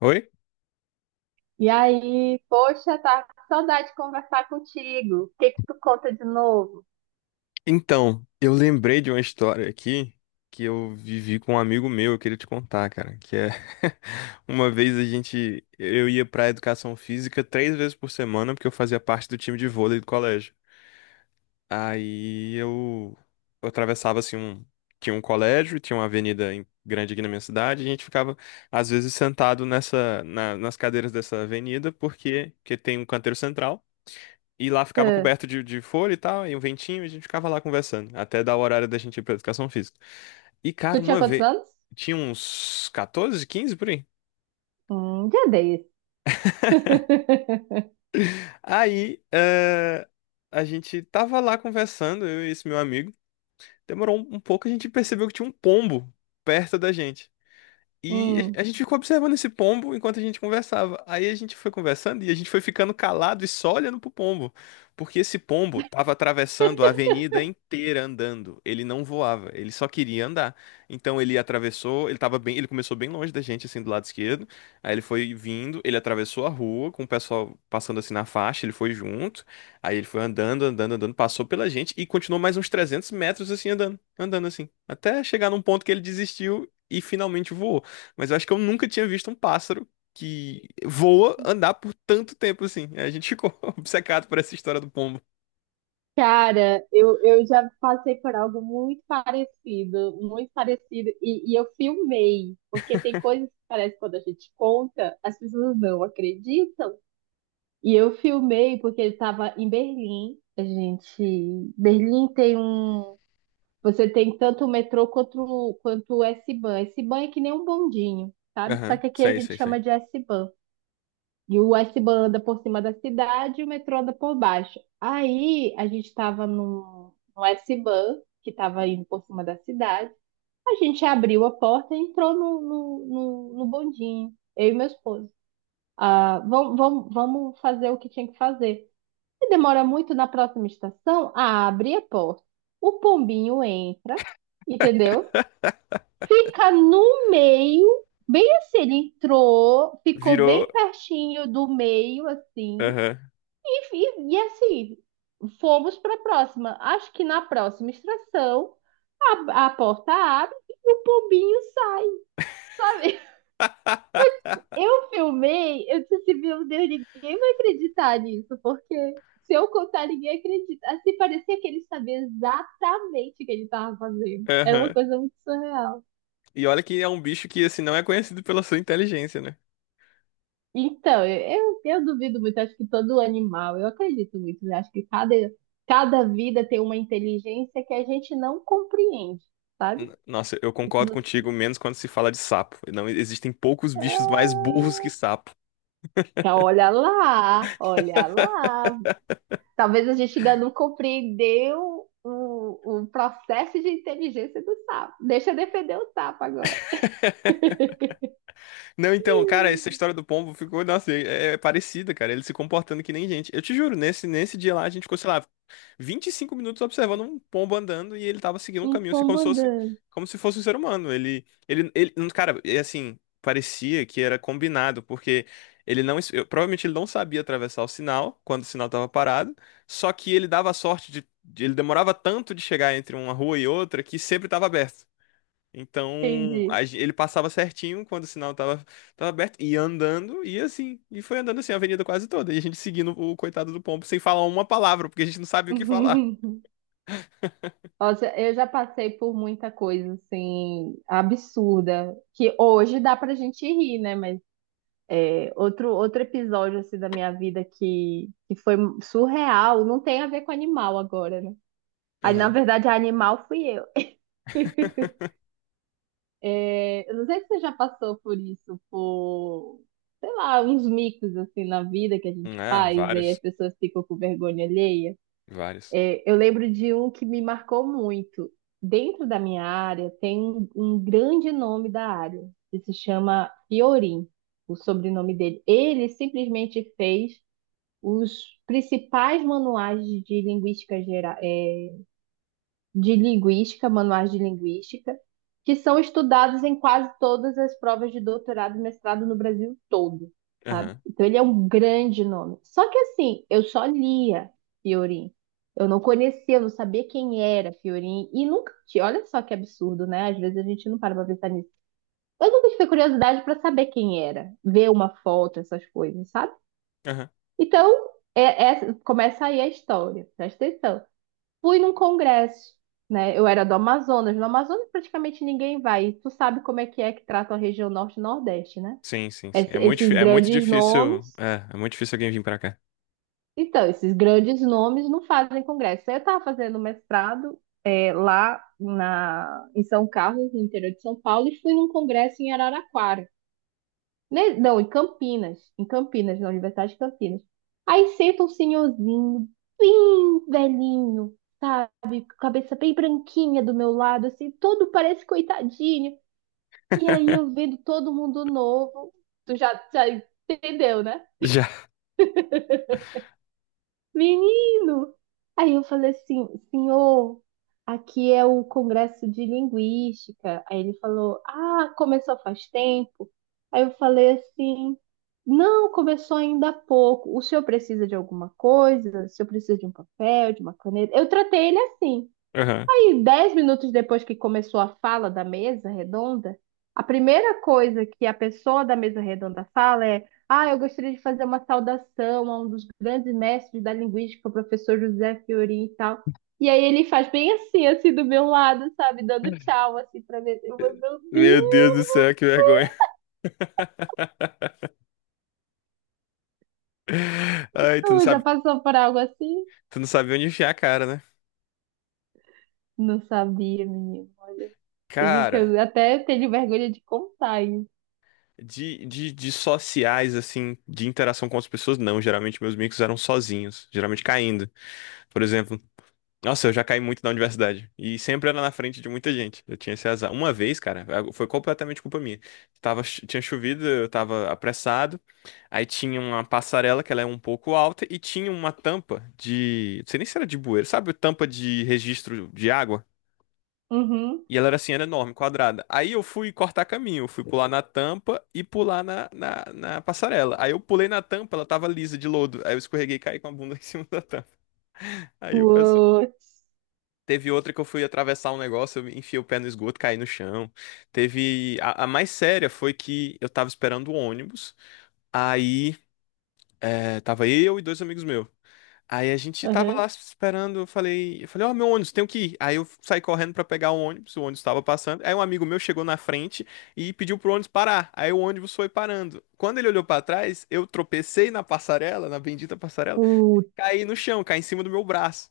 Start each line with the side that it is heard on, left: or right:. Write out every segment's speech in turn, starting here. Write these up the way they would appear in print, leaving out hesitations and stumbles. left: Oi?
right: E aí, poxa, tá com saudade de conversar contigo. O que que tu conta de novo?
left: Então, eu lembrei de uma história aqui que eu vivi com um amigo meu. Eu queria te contar, cara, que é uma vez a gente eu ia pra educação física três vezes por semana, porque eu fazia parte do time de vôlei do colégio. Aí eu atravessava assim tinha um colégio, tinha uma avenida grande aqui na minha cidade, e a gente ficava às vezes sentado nas cadeiras dessa avenida, porque que tem um canteiro central. E lá ficava
right: Ah,
left: coberto de folha e tal, e um ventinho, e a gente ficava lá conversando, até dar o horário da gente ir pra educação física. E, cara,
right: tu tinha
left: uma
right: quantos
left: vez.
right: anos?
left: Tinha uns 14, 15 por aí.
right: Um dia desse.
left: Aí, a gente tava lá conversando, eu e esse meu amigo. Demorou um pouco, a gente percebeu que tinha um pombo perto da gente. E
right: Hum.
left: a gente ficou observando esse pombo enquanto a gente conversava. Aí a gente foi conversando e a gente foi ficando calado e só olhando pro pombo, porque esse pombo tava atravessando a avenida inteira andando. Ele não voava, ele só queria andar. Então ele atravessou, ele tava bem, ele começou bem longe da gente, assim, do lado esquerdo. Aí ele foi vindo, ele atravessou a rua com o pessoal passando assim na faixa, ele foi junto. Aí ele foi andando, andando, andando, passou pela gente e continuou mais uns 300 metros assim andando, andando assim, até chegar num ponto que ele desistiu e finalmente voou. Mas eu acho que eu nunca tinha visto um pássaro que voa andar por tanto tempo assim. A gente ficou obcecado por essa história do pombo.
right: Cara, eu já passei por algo muito parecido, e eu filmei, porque tem coisas que parece que quando a gente conta, as pessoas não acreditam. E eu filmei porque ele estava em Berlim. A gente, Berlim tem um... Você tem tanto o metrô quanto, quanto o S-Bahn. S-Bahn é que nem um bondinho, sabe? Só
left: Aham,
right: que aqui a
left: sei,
right: gente
left: sei, sei.
right: chama de S-Bahn. E o S-Bahn anda por cima da cidade e o metrô anda por baixo. Aí a gente estava no S-Bahn, que estava indo por cima da cidade. A gente abriu a porta e entrou no bondinho, eu e meu esposo. Ah, vamos fazer o que tinha que fazer. Se demora muito na próxima estação, abre a porta. O pombinho entra, entendeu? Fica no meio, bem assim, ele entrou, ficou
left: Virou.
right: bem pertinho do meio, assim,
left: Aham,
right: e, e assim, fomos para a próxima. Acho que na próxima extração a porta abre e o pombinho sai, sabe? Eu filmei, eu disse assim, meu Deus, ninguém vai acreditar nisso, porque se eu contar, ninguém acredita. Assim, parecia que ele sabia exatamente o que ele estava fazendo. Era uma
left: aham.
right: coisa muito surreal.
left: E olha que é um bicho que, assim, não é conhecido pela sua inteligência, né?
right: Então, eu duvido muito, acho que todo animal, eu acredito muito, né? Acho que cada, cada vida tem uma inteligência que a gente não compreende, sabe?
left: Nossa, eu
right: Isso
left: concordo
right: não...
left: contigo, menos quando se fala de sapo. Não existem poucos bichos mais burros que sapo.
right: Então, olha lá, olha lá. Talvez a gente ainda não compreendeu o processo de inteligência do sapo. Deixa eu defender o sapo agora.
left: Não, então, cara, essa história do pombo ficou, nossa, é parecida, cara. Ele se comportando que nem gente. Eu te juro, nesse dia lá, a gente ficou, sei lá, 25 minutos observando um pombo andando e ele tava seguindo um
right: Um
left: caminho, assim,
right: pombo andando,
left: como se fosse um ser humano. Ele, cara, é assim, parecia que era combinado, porque ele não, provavelmente ele não sabia atravessar o sinal quando o sinal tava parado, só que ele dava a sorte ele demorava tanto de chegar entre uma rua e outra que sempre tava aberto. Então,
right: entendi.
left: ele passava certinho quando o sinal tava aberto, ia andando, e assim, e foi andando assim a avenida quase toda, e a gente seguindo o coitado do pombo sem falar uma palavra, porque a gente não sabia o que falar.
right: Nossa, eu já passei por muita coisa assim absurda que hoje dá pra gente rir, né? Mas é, outro episódio assim da minha vida que foi surreal, não tem a ver com animal agora, né? Aí na
left: Aham.
right: verdade animal fui eu. É, eu não sei se você já passou por isso, por sei lá, uns micos assim na vida que a gente
left: Ah,
right: faz, aí as
left: vários.
right: pessoas ficam com vergonha alheia.
left: Vários.
right: É, eu lembro de um que me marcou muito. Dentro da minha área, tem um grande nome da área, que se chama Fiorin, o sobrenome dele. Ele simplesmente fez os principais manuais de linguística geral, de linguística, manuais de linguística, que são estudados em quase todas as provas de doutorado e mestrado no Brasil todo, sabe?
left: Aham.
right: Então ele é um grande nome. Só que assim, eu só lia Fiorin. Eu não conhecia, eu não sabia quem era Fiorin e nunca tinha. Olha só que absurdo, né? Às vezes a gente não para pra pensar nisso. Eu nunca tive curiosidade para saber quem era, ver uma foto, essas coisas, sabe?
left: Aham.
right: Então, começa aí a história, presta atenção. Fui num congresso, né? Eu era do Amazonas. No Amazonas praticamente ninguém vai. E tu sabe como é que trata a região norte e nordeste, né?
left: Sim, sim, sim.
right: Esses
left: É muito
right: grandes
left: difícil.
right: nomes.
left: É, é muito difícil alguém vir pra cá.
right: Então, esses grandes nomes não fazem congresso. Eu estava fazendo mestrado é, lá na, em São Carlos, no interior de São Paulo, e fui num congresso em Araraquara. Não, em Campinas. Em Campinas, na Universidade de Campinas. Aí senta um senhorzinho, bem velhinho, sabe? Cabeça bem branquinha do meu lado, assim, todo parece coitadinho. E aí eu vendo todo mundo novo, tu já, já entendeu, né?
left: Já.
right: Menino! Aí eu falei assim, senhor, aqui é o Congresso de Linguística. Aí ele falou, ah, começou faz tempo. Aí eu falei assim, não, começou ainda há pouco. O senhor precisa de alguma coisa? O senhor precisa de um papel, de uma caneta? Eu tratei ele assim.
left: Aham.
right: E 10 minutos depois que começou a fala da mesa redonda, a primeira coisa que a pessoa da mesa redonda fala é: Ah, eu gostaria de fazer uma saudação a um dos grandes mestres da linguística, o professor José Fiorin e tal. E aí ele faz bem assim, assim, do meu lado, sabe? Dando tchau, assim, pra mim. Eu vou, meu
left: Meu Deus do céu, que vergonha. Ai,
right: Deus, já passou por algo assim?
left: tu não sabe onde enfiar a cara, né?
right: Não sabia, menino. Olha, digo que
left: Cara,
right: eu até tenho vergonha de contar isso.
left: de sociais, assim, de interação com as pessoas, não. Geralmente meus micos eram sozinhos, geralmente caindo. Por exemplo, nossa, eu já caí muito na universidade. E sempre era na frente de muita gente. Eu tinha esse azar. Uma vez, cara, foi completamente culpa minha. Tinha chovido, eu tava apressado. Aí tinha uma passarela que ela é um pouco alta e tinha uma tampa de. Não sei nem se era de bueiro, sabe? Tampa de registro de água.
right: Uhum.
left: E ela era assim, era enorme, quadrada. Aí eu fui cortar caminho, eu fui pular na tampa e pular na passarela. Aí eu pulei na tampa, ela tava lisa de lodo. Aí eu escorreguei e caí com a bunda em cima da tampa. Aí o pessoal.
right: Putz.
left: Teve outra que eu fui atravessar um negócio, eu enfiei o pé no esgoto, caí no chão. Teve. A mais séria foi que eu tava esperando o ônibus. Aí, tava eu e dois amigos meus. Aí a gente tava
right: Uhum.
left: lá esperando, eu falei, ó, meu ônibus, tenho que ir. Aí eu saí correndo pra pegar o ônibus tava passando. Aí um amigo meu chegou na frente e pediu pro ônibus parar. Aí o ônibus foi parando. Quando ele olhou pra trás, eu tropecei na passarela, na bendita passarela,
right: Putz,
left: caí no chão, caí em cima do meu braço.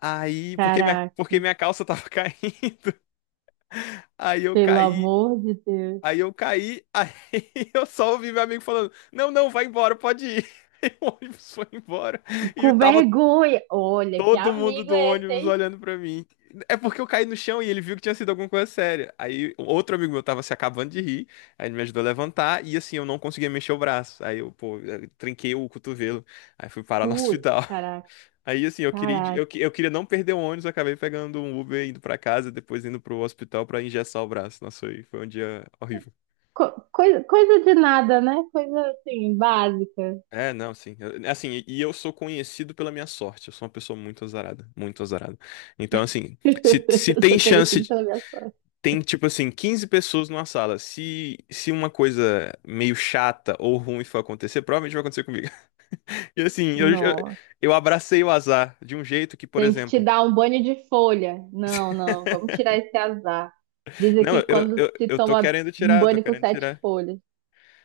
left: Aí,
right: caraca.
left: porque minha calça tava caindo. Aí eu
right: Pelo
left: caí,
right: amor de Deus.
left: aí eu caí, aí eu só ouvi meu amigo falando: não, não, vai embora, pode ir. E o ônibus foi embora. E
right: Com
left: tava
right: vergonha. Olha, que
left: todo mundo
right: amigo
left: do
right: é esse,
left: ônibus
right: hein?
left: olhando pra mim. É porque eu caí no chão e ele viu que tinha sido alguma coisa séria. Aí outro amigo meu tava se acabando de rir, aí ele me ajudou a levantar e assim eu não conseguia mexer o braço. Aí eu, pô, eu trinquei o cotovelo, aí fui parar no
right: Putz,
left: hospital.
right: caraca,
left: Aí assim, eu queria,
right: caraca.
left: eu, eu queria não perder o ônibus, eu acabei pegando um Uber indo pra casa, depois indo pro hospital pra engessar o braço. Nossa, foi, foi um dia horrível.
right: Coisa, coisa de nada, né? Coisa assim, básica.
left: É, não, sim. Assim, e eu sou conhecido pela minha sorte. Eu sou uma pessoa muito azarada, muito azarada. Então, assim, se
right: Eu
left: tem
right: sou
left: chance,
right: conhecida pela minha sorte.
left: tem tipo assim, 15 pessoas numa sala. Se uma coisa meio chata ou ruim for acontecer, provavelmente vai acontecer comigo. E assim, eu,
right: Nossa,
left: eu abracei o azar de um jeito que, por
right: tem que te
left: exemplo.
right: dar um banho de folha. Não, não, vamos tirar esse azar. Diz
left: Não,
right: aqui que
left: eu,
right: quando
left: eu,
right: se
left: eu tô
right: toma
left: querendo
right: um
left: tirar, eu tô
right: banho com
left: querendo
right: sete
left: tirar.
right: folhas.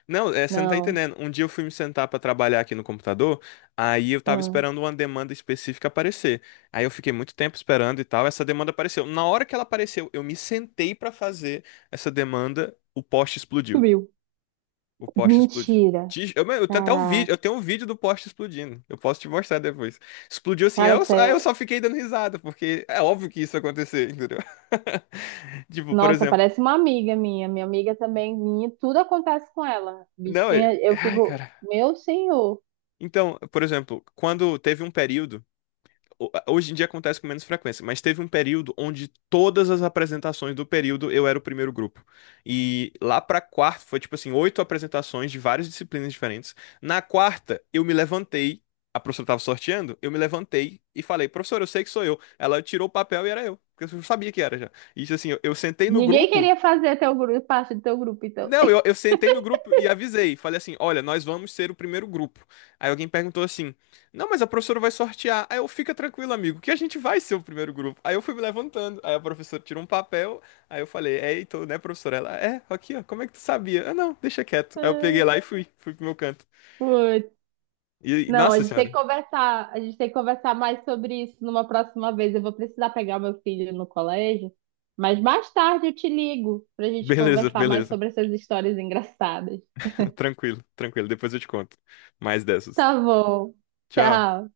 left: Não, é, você não tá
right: Não,
left: entendendo. Um dia eu fui me sentar pra trabalhar aqui no computador, aí eu tava
right: ah,
left: esperando uma demanda específica aparecer. Aí eu fiquei muito tempo esperando e tal, essa demanda apareceu. Na hora que ela apareceu, eu me sentei pra fazer essa demanda, o poste explodiu.
right: sumiu.
left: O poste explodiu.
right: Mentira.
left: Eu tenho até o
right: Caraca,
left: vídeo, eu tenho um vídeo do poste explodindo. Eu posso te mostrar depois. Explodiu assim,
right: cara,
left: aí eu
right: tá...
left: só fiquei dando risada, porque é óbvio que isso ia acontecer, entendeu? Tipo, por
right: Nossa,
left: exemplo,
right: parece uma amiga minha. Minha amiga também, minha, tudo acontece com ela.
left: não,
right: Bichinha, eu
left: ai,
right: fico,
left: cara.
right: meu senhor.
left: Então, por exemplo, quando teve um período, hoje em dia acontece com menos frequência, mas teve um período onde todas as apresentações do período eu era o primeiro grupo. E lá pra quarta foi tipo assim, oito apresentações de várias disciplinas diferentes. Na quarta, eu me levantei, a professora tava sorteando, eu me levantei e falei, professora, eu sei que sou eu. Ela tirou o papel e era eu, porque eu sabia que era já. E isso assim, eu sentei no
right: Ninguém
left: grupo.
right: queria fazer teu grupo, parte do teu grupo, então.
left: Não, eu sentei no grupo e avisei. Falei assim: olha, nós vamos ser o primeiro grupo. Aí alguém perguntou assim: não, mas a professora vai sortear. Aí eu, fica tranquilo, amigo, que a gente vai ser o primeiro grupo. Aí eu fui me levantando. Aí a professora tirou um papel. Aí eu falei: é, então, né, professora? Ela, é, aqui, ó, como é que tu sabia? Eu, não, deixa quieto. Aí eu peguei lá e fui, fui pro meu canto.
right: Putz,
left: E,
right: não, a
left: nossa
right: gente tem que
left: senhora,
right: conversar, a gente tem que conversar mais sobre isso numa próxima vez. Eu vou precisar pegar meu filho no colégio, mas mais tarde eu te ligo pra gente
left: beleza,
right: conversar mais
left: beleza.
right: sobre essas histórias engraçadas.
left: Tranquilo, tranquilo. Depois eu te conto mais dessas.
right: Tá bom.
left: Tchau.
right: Tchau.